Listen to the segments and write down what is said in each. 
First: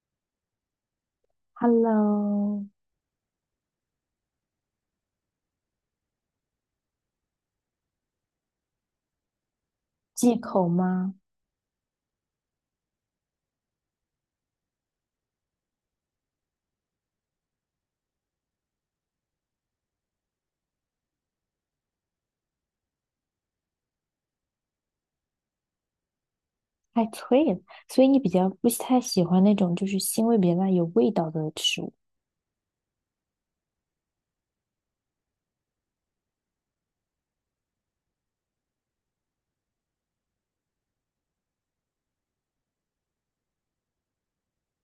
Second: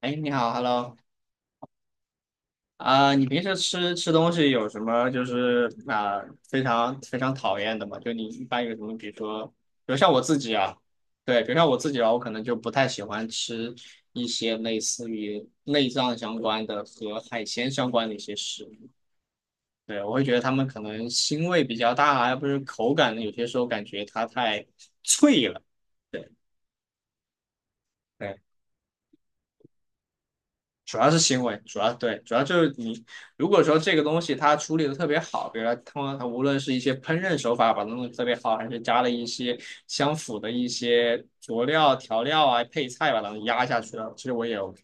哎，你好，Hello，Hello，你平时吃东西有什么非常非常讨厌的吗？就你一般有什么，比如说，比如像我忌自己口啊，吗？对，比如像我自己啊，我可能就不太喜欢吃一些类似于内脏相关的和海鲜相关的一些食物，对，我会觉得他们可能腥味比较大啊，要不是口感呢，有些时候感觉它太脆了。对，太脆了，所以你比对。较不太喜欢那种就是腥味比较大、有主要味是道行的为，主食物。要对，主要就是你如果说这个东西它处理的特别好，比如说通常它无论是一些烹饪手法把它弄得特别好，还是加了一些相符的一些佐料、调料啊、配菜把它们压下去了，其实我也 OK。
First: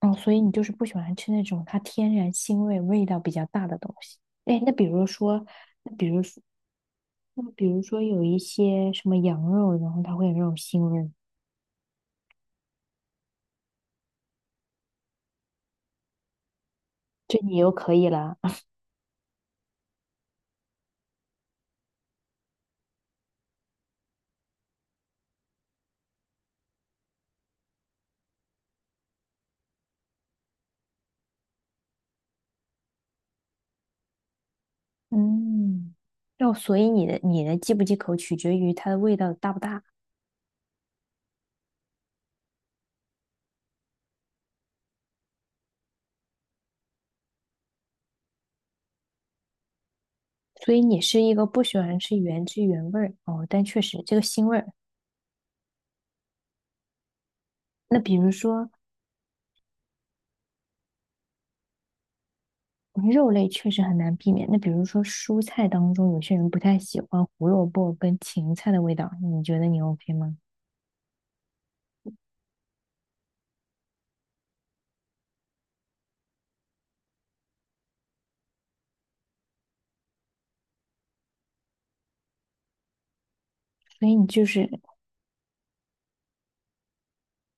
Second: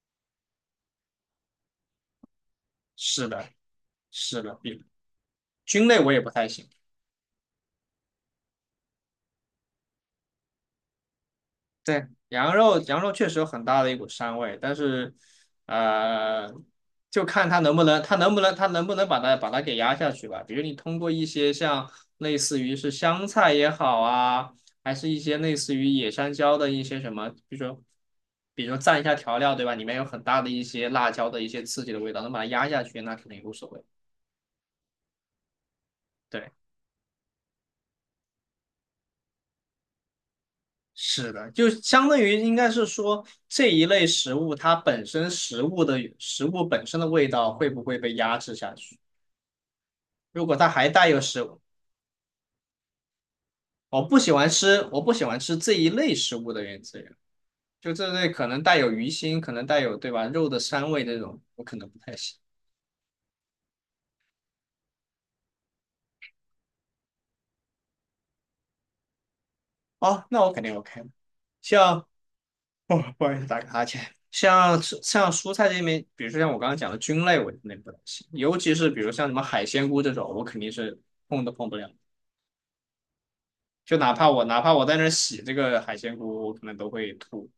嗯，所以你就是不喜欢吃那种它天然腥味、味道是比较的，大的东西。是的，哎，那比比如说，菌那类比我也如不说，太行。那比如说有一些什么羊肉，然后它会有那种腥味，对，羊肉确实有很大的一股膻味，但是，呃，就这看你它又能不可能，以了。它能不能把它给压下去吧。比如你通过一些像类似于是香菜也好啊，还是一些类似于野山椒的一些什么，比如说，比如说蘸一下调料，对吧？里面有很大的一些辣椒的一些刺激的味道，能把它压下去，那肯定无所谓。嗯，对。那所以你的忌不忌口取决于它的味道大不大。是的，就相当于应该是说这一类食物，它本身食物的食物本身的味道会不会被压制下去？如果它所以还你带有是一食个物，不喜欢吃原汁原味儿哦，但确我实这不个喜腥欢味儿。吃，我不喜欢吃这一类食物的原资源，就那这比类如可能说带有鱼腥，可能带有对吧肉的膻味这种，我可能不太行。肉类确实很难避免。那比如说蔬菜当中，有些人不太喜欢胡萝卜跟芹菜的味道，你觉得你 OK 哦，吗？那我肯定 OK 了像哦，不好意思，打个哈欠。像蔬菜这边，比如说像我刚刚讲的菌类，我肯定不太行，尤其是比如像什么海鲜菇这种，我肯定是碰都碰不了。就所哪以你怕我就是在那儿洗这个海鲜菇，我可能都会吐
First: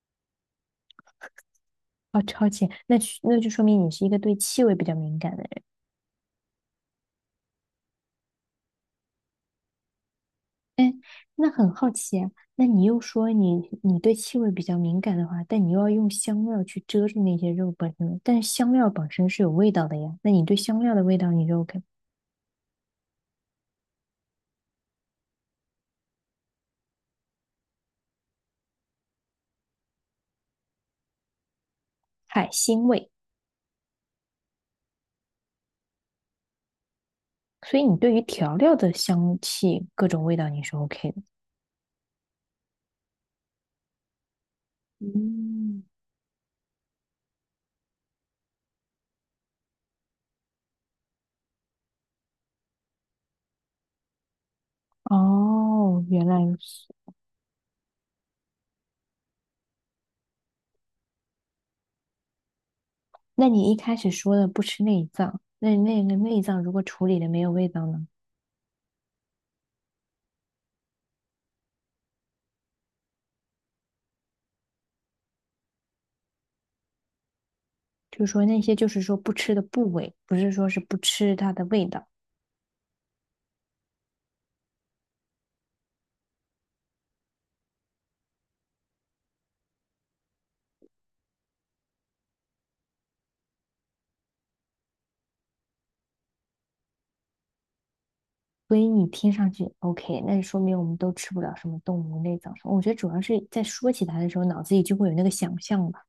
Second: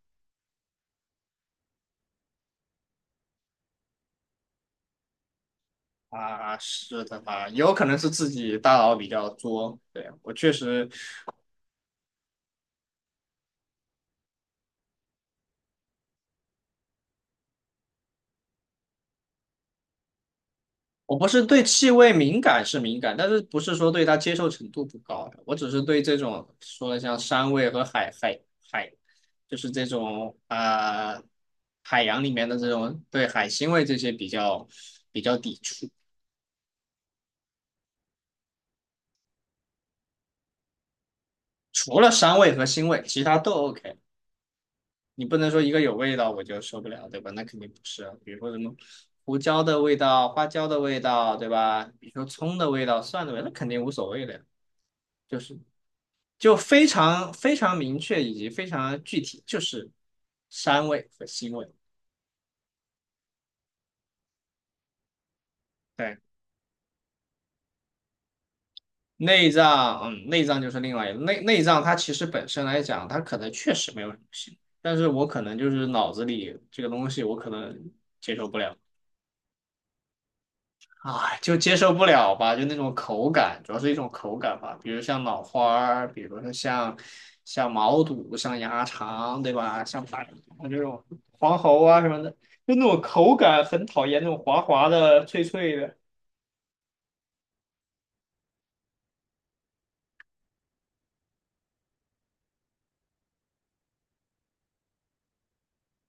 哦，超前，那是就说明你是一个对气味比较敏感的人。啊。是的吧？有可能是自己大脑比较作。对，我确实，那很好奇啊，那你又说你对气味比较敏感的话，但你又要用香料去遮住那些肉本身，但是香料本身是有味道的呀。那你对香料的味我不道是你就 对 OK，气味敏感是敏感，但是不是说对它接受程度不高，我只是对这种说的像山味和海，就是这种海洋里面海的这腥种味。对海腥味这些比较抵触。所以你对于调料的香气各种味道你是 OK 的。除了膻味和腥味，其他都 OK。你不能说一个嗯。有味道我就受不了，对吧？那肯定不是啊。比如说什么胡椒的味道、花椒的味道，对吧？比如说葱的味道、蒜的味道，那肯定无所谓的呀。就是哦，原来就如非此。常非常明确以及非常具体，就是膻味和腥味。那你一开始说的不吃内脏，那那个对，内脏如果处理的没有味道呢？内脏，嗯，内脏就是另外一个内脏，它其实本身来讲，它可能确实没有什么腥，但是我可能就是脑子里这个东西，我可能就是接说受不那些了。就是说不吃的部位，不是说是不吃啊，它就的接味受不道。了吧，就那种口感，主要是一种口感吧，比如像脑花儿，比如说像毛肚、像鸭肠，对吧？像这种黄喉啊什么的，就那种口感很讨厌，那种滑滑的、脆脆的所以你听上去 OK，那就说明我们都吃不了什么动物内脏什么。我觉得主要是在说起它的时候，脑子里就会有那个想象吧。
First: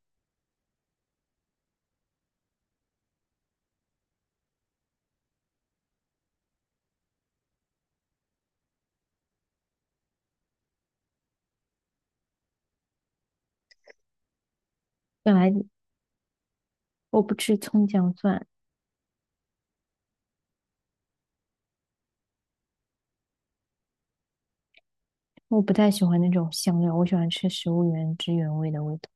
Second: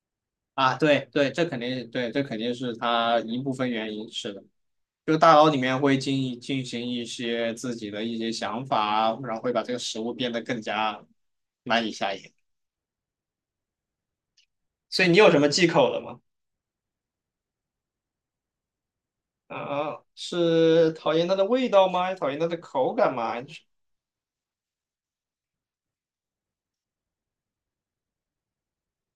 啊。对对，这肯定对，这肯定是它一部分原因，是的。就大脑里面会进行一些自己的一些想法，然后会把这个食物变得更加难以下咽。所以你有本什么来忌口的吗？我不吃葱姜蒜，啊，是讨厌它的味道吗？还是讨厌它的口感吗？还是我不太喜欢那种香料，我喜欢吃食物原汁原味的味道。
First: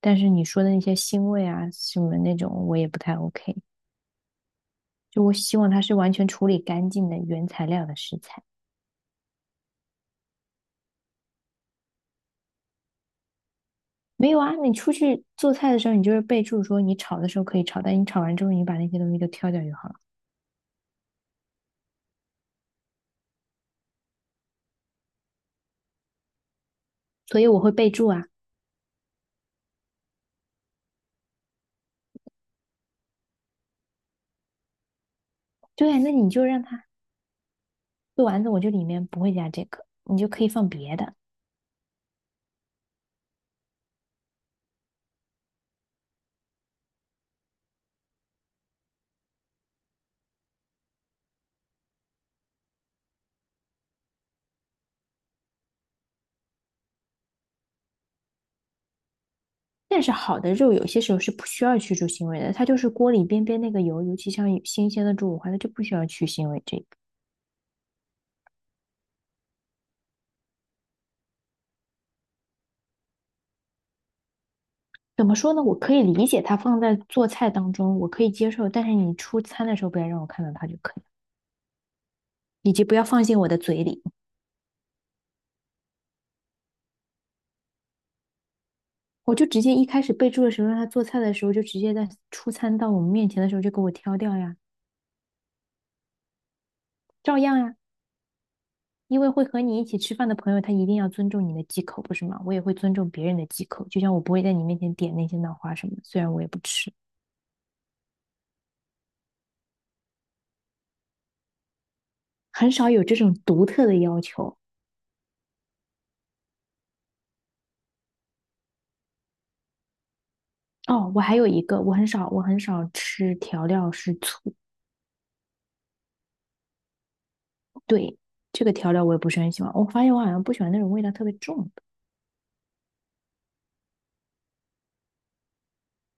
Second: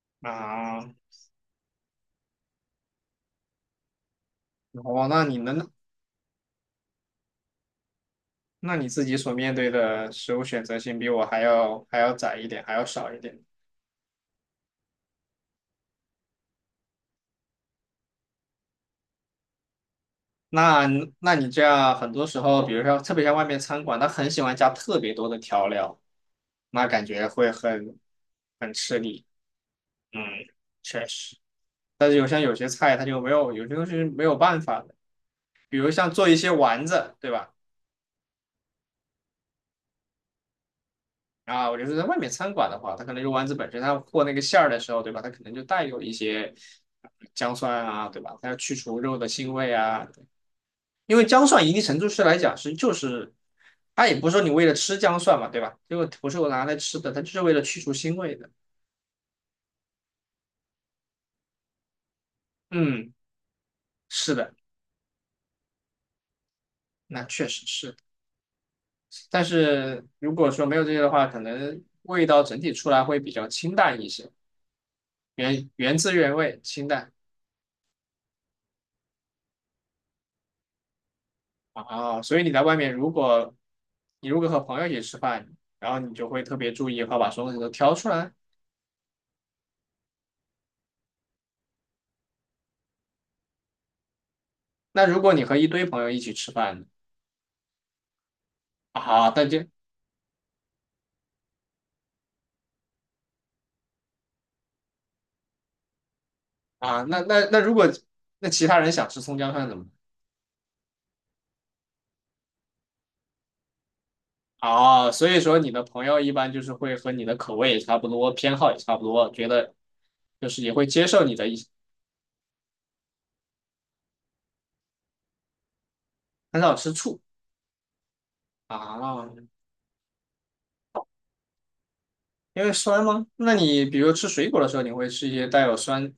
但是你说的那啊，些腥味啊什么那种，我也不太 OK。哦，就那我你希能，望它是完全处理干净的原材料的食材。那你自己所面对的食物选择性比我还要窄一点，还要少一点。没有啊，你出去做菜的时候，你就是备注说你炒的时候可以炒，但你炒完之后，你把那些东西都挑掉就好了。那那你这样很多时候，比如说特别像外面餐馆，他很喜欢加特别多的调料，那感觉所以会我会备很注啊，很吃力。嗯，确实。但是有像有些菜，它就没有，有些东西是没有办法的，比对如啊，像那你做一就些让它丸子，对吧？做丸子，我就里面不会加这个，你就可以放别的。啊，我就是在外面餐馆的话，它可能肉丸子本身，它和那个馅儿的时候，对吧？它可能就带有一些呃姜蒜啊，对吧？它要去除肉的腥味啊，因为姜蒜一定程度是来讲是就是，它也不是说你为了吃姜蒜嘛，对吧？这个不是我拿来吃的，它就是为了去除腥味的。但是好的肉有些时候是不需要去除腥味的，它就是锅嗯，里边那个油，尤其是像的，新鲜的猪五花，它就不需要去腥味这个。那确实是。但是如果说没有这些的话，可能味道整体出来会比较清淡一些，怎么说呢？我可原以汁理原解它味，放清在淡。做菜当中，我可以接受，但是你出餐的时候不要让我看到它就可以。啊，所以你在以外及面，不要如放进我果的嘴里。你如果和朋友一起吃饭，然后你就会特别注意和把所有东西都挑出来。我就直接一开始备注的时候，让他做菜的时候，就直接在出餐到我们面前的时候就给我挑掉呀，那如果你和一堆朋友一起吃饭，照样呀。因为啊，那会和就你一起吃饭的朋友，他一定要尊重你的忌口，不是吗？我也会尊重别人的忌口，就像我不会在你面前点那些脑花什么虽然我也不吃，啊，那如果那其他人想吃葱姜蒜怎么办？很少有这种独特的要求。啊，所以说你的朋友一般就是会和你的口味也差不多，偏好也差不多，觉得就是也会接哦，我受你还的有一一些，个，我很少吃调料是醋，很少吃醋对，这个调啊，料我也不是很喜欢。我发现我好像不喜欢那种味道特别重的，因为酸吗？那你比如吃水果的时候，你会吃一些带有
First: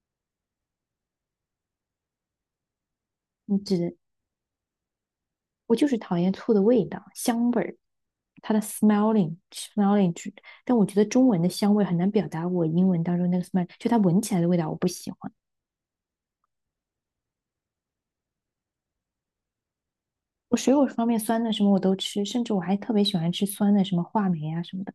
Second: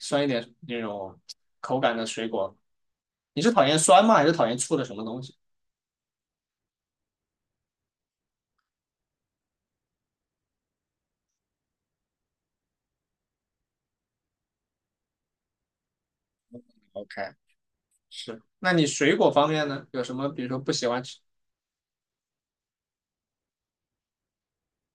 酸一点那种口感的水果你是你讨厌只酸吗？还是讨厌醋的什么东西？我就是讨厌醋的味道，香味儿。它的 smelling，但我觉得中文的香味很难表达我英文当中那个 smell，就它闻起来的味道我不喜欢。？OK，是，那你水果方面呢？有什么比如我说不水果喜欢方面吃？酸的什么我都吃，甚至我还特别喜欢吃酸的什么话梅啊什么的，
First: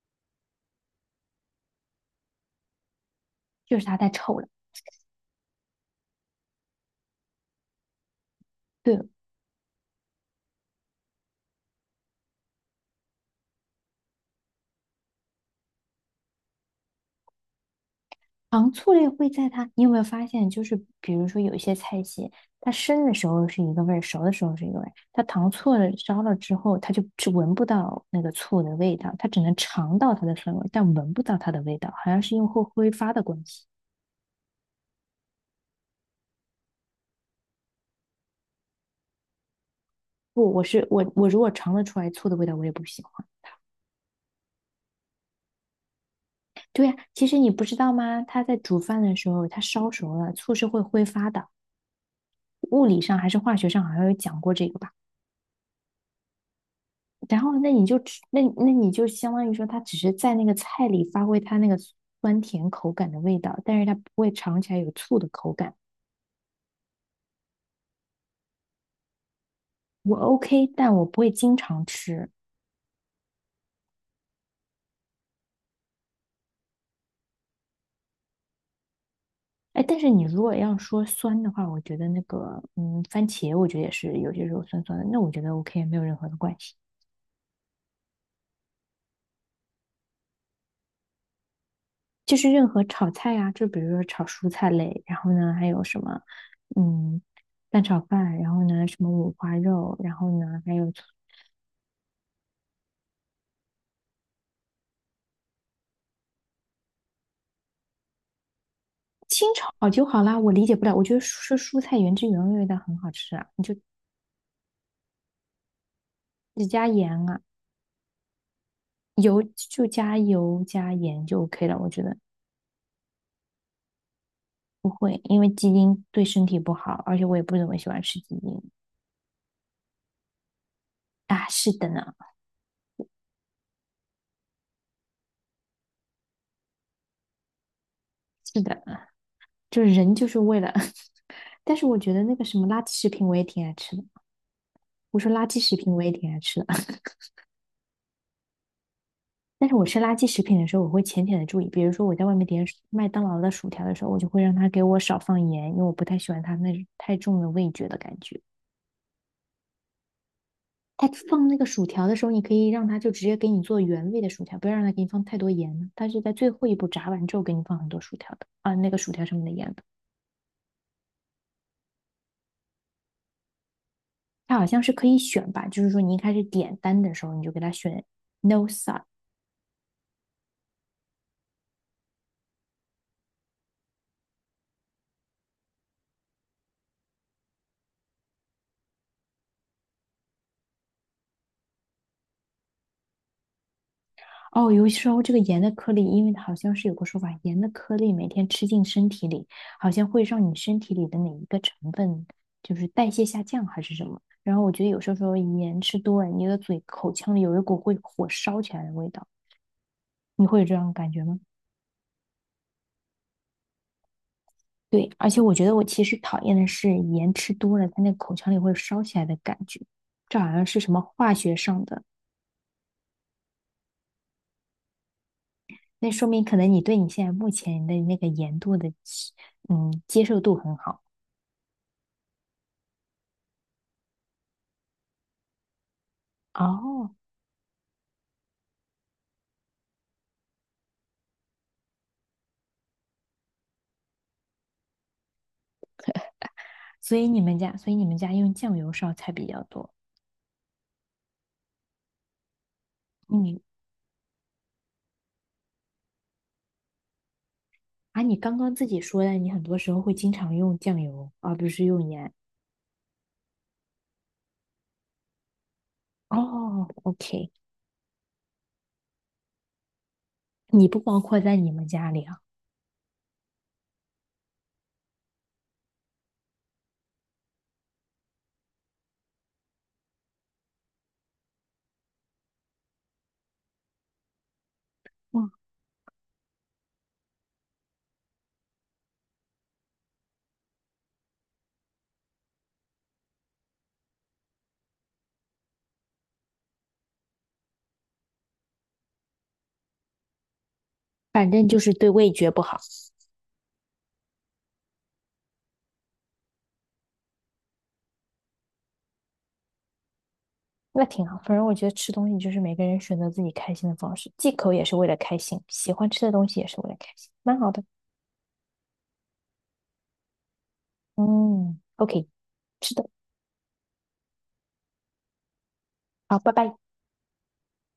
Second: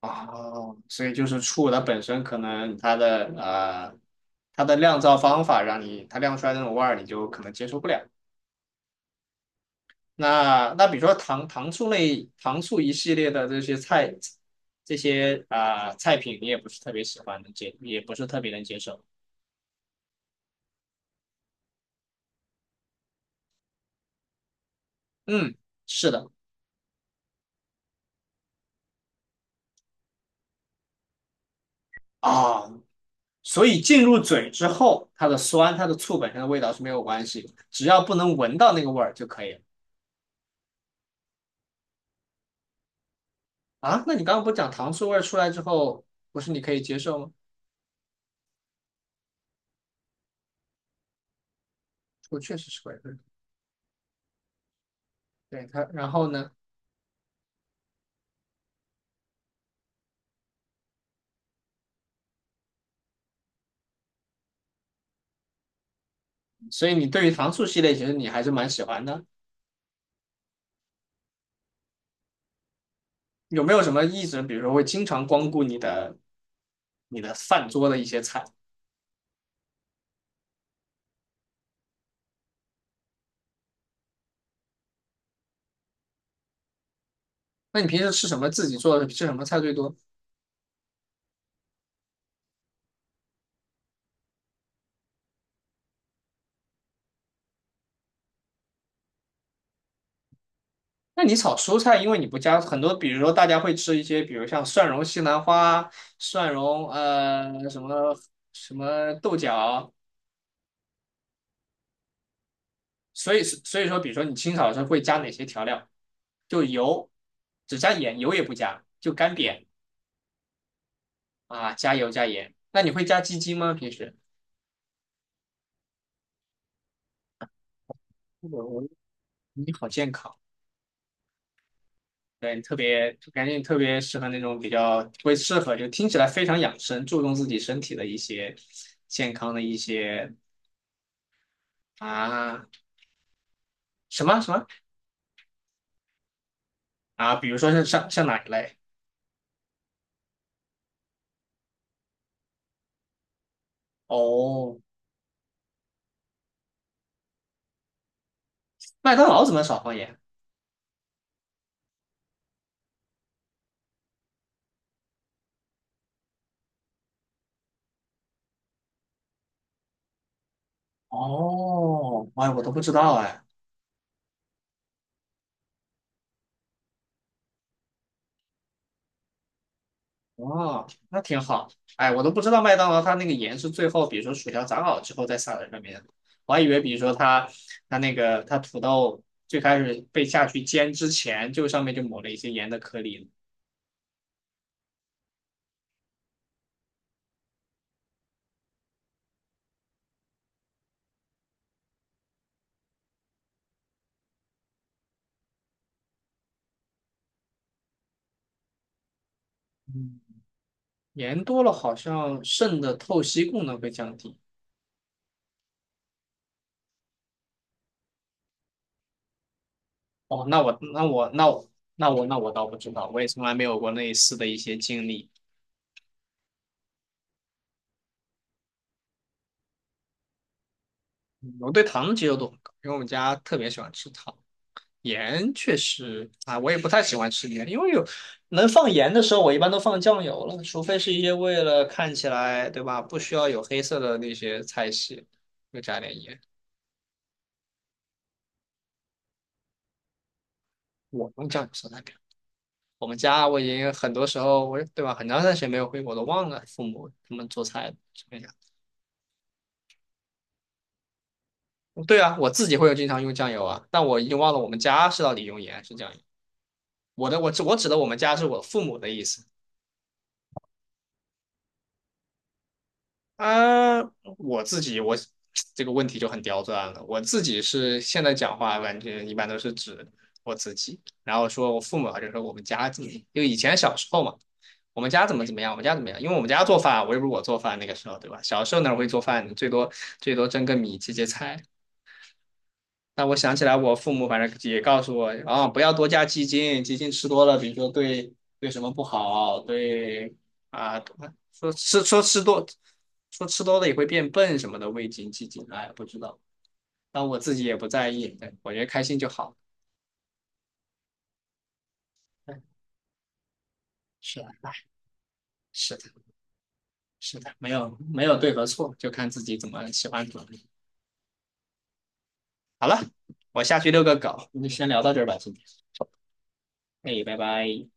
哦，所以就是醋它本身可能它的就是它太臭了。它的酿造方法让你它酿出来的那种味儿，你就可能接受不了。对了，那比如说糖醋类糖醋一系列的这些菜这些菜品，你也不是特别喜欢，能接也不是特别能糖接醋受。类会在它，你有没有发现，就是比如说有一些菜系，它生的时候是一个味儿，熟的时候是一个味儿，它糖嗯，醋了是烧的。了之后，它就是闻不到那个醋的味道，它只能尝到它的酸味，但闻不到它的味道，好像是用后啊、挥发的关系。所以进入嘴之后，它的酸、它的醋本身的味道是没有关系，只要不能闻到那个味儿就可以了。不，我是我我如果尝得出来醋的味道，我也不喜欢。啊，那你刚刚不讲糖醋味儿出来之后，不是你可以对呀，接啊受其吗？实你不知道吗？它在煮饭的时候，它烧熟了，醋是会挥发的。我确实是物会，理上还是化学上好像有讲过这个吧？对它。然后呢，然后那你就吃，那你就相当于说，它只是在那个菜里发挥它那个酸甜口感的味道，但是它不会尝起来有醋的口感。所以你对于糖醋系列其实你还是蛮喜欢的。我 OK，但我不会经常吃。有没有什么一直，比如说会经常光顾你的你的饭桌的一些菜？哎，但是你如果要说酸的话，我觉得那个嗯，番茄我觉得也是有些时候酸酸的，那我觉得 OK，没有任何的关系。那你平时吃什么？自己做的吃什么菜最多？就是任何炒菜啊，就比如说炒蔬菜类，然后呢还有什么，嗯，蛋炒饭，然后呢什么五花肉，然后呢还有那你炒蔬菜，因为你不加很多，比如说大家会吃一些，比如像蒜蓉西兰花、蒜蓉什么豆清炒角，就好啦。我理解不了，我觉得蔬菜原汁原味的很好吃啊，你就所以说，比如说你清炒的时候会加哪些调料？就只加油，盐啊，只加盐，油也不加，就干油煸就加油加盐就 OK 啊，了。我加觉油得加盐。那你会加鸡精吗？平时？会，因为鸡丁对身体不好，而且我也不怎么喜欢吃鸡丁我我你好健康，啊。是的呢，对，你特别感觉你特别适合那种比较会适合，就听起来非常养生，注重自己身体的一些是的，健康的一就是人就些是为了，但是我觉得那个什啊。么垃圾食品我也挺爱吃的。什么我说垃圾食品我也挺爱吃的。啊？比如说像哪一类？但是我吃垃圾食品的时候，我会浅浅的注意，比如说我在外面点麦当劳的薯条的时候，我就会让他哦，给我少放盐，因为我不太喜欢它那太重的味觉的感觉。麦当劳怎么少放盐？他放那个薯条的时候，你可以让他就直接给你做原味的薯条，不要让他给你放太多盐呢。他是在最后一步炸完之后给你放很多薯条的啊，那个薯条上面的盐的。哦，哎，我都不知道哎。它好像是可以选吧，就是说你一开始点单的时候，你就给他选 no salt，哦，那挺好。哎，我都不知道麦当劳它那个盐是最后，比如说薯条炸好之后再撒在上面的我还以为，比如说它那个它土豆最开始被下去煎之前，就上面就抹了一些盐的颗粒呢哦，有时候这个盐的颗粒，因为好像是有个说法，盐的颗粒每天吃进身体里，好像会让你身体里的哪一个成分就是代谢下降还是什么。然后我觉得有时候说盐吃多了，你的嘴口腔里有一股会火烧起来的味道，嗯，你会有这种感觉吗？盐多了好像肾的透析功能会降低。对，而且我觉得其实讨厌的是盐吃多了，它那个口腔里会烧起来的感觉，这哦，好那像我是什么那我化那学我上的，那我倒不知道，我也从来没有过类似的一些经历。那说明可能你对你现在目前的那个盐度的，嗯，接受度很好。我对糖的接受度很高，因为我们家特别喜欢吃糖。盐确实啊，我也不太哦，喜欢吃盐，因为有能放盐的时候，我一般都放酱油了，除非是一些为了看起来，对吧，不需要有黑色的那些菜系，会加点盐。所以你们家用酱油烧菜比较多。我用酱油烧菜表，我们家我嗯，已经很多时候，我对吧，很长一段时间没有回国，都忘了父母他们做菜啊，什你么样。刚刚自己说的，你很多时候会经常用酱油，而不是用对盐。啊，我自己会有经常用酱油啊，但我已经忘了我们家是到底用盐还是酱油。哦，OK，我指的我们家是我父母的意思。你不包括在你们家里啊。啊，我自己我这个问题就很刁钻了。我自己是现在讲话，感觉一般都是指我自己，然后说我父母啊，就说我们家怎么，就以前小时候嘛，我们家怎么嗯，怎么样，我们家怎么样，因为我们家做饭啊，我又不是我做饭那个时候，对吧？小时候哪会做饭，最多蒸个米，切切菜，那我想起来，我父母反正也告诉我，啊，不要多加鸡精，鸡精吃多了，比如说对什么不好，对啊，反正说就是吃对说味吃觉不多，好。说吃多了也会变笨什么的，味精、鸡精，哎，不知道。但我自己也不在意，对我觉得开心就好。那挺好，反正我觉得吃东西就对，是每个人选择自己开心的方式，是啊，忌口也是为了开心，喜是欢的，吃的东西也是为了开心，是的，蛮没好的。有没有对和错，就看自己怎么喜欢怎么。嗯，OK，好吃了，的我下去遛个狗，我们就先聊到这儿吧，今天。好，拜拜。哎，拜拜。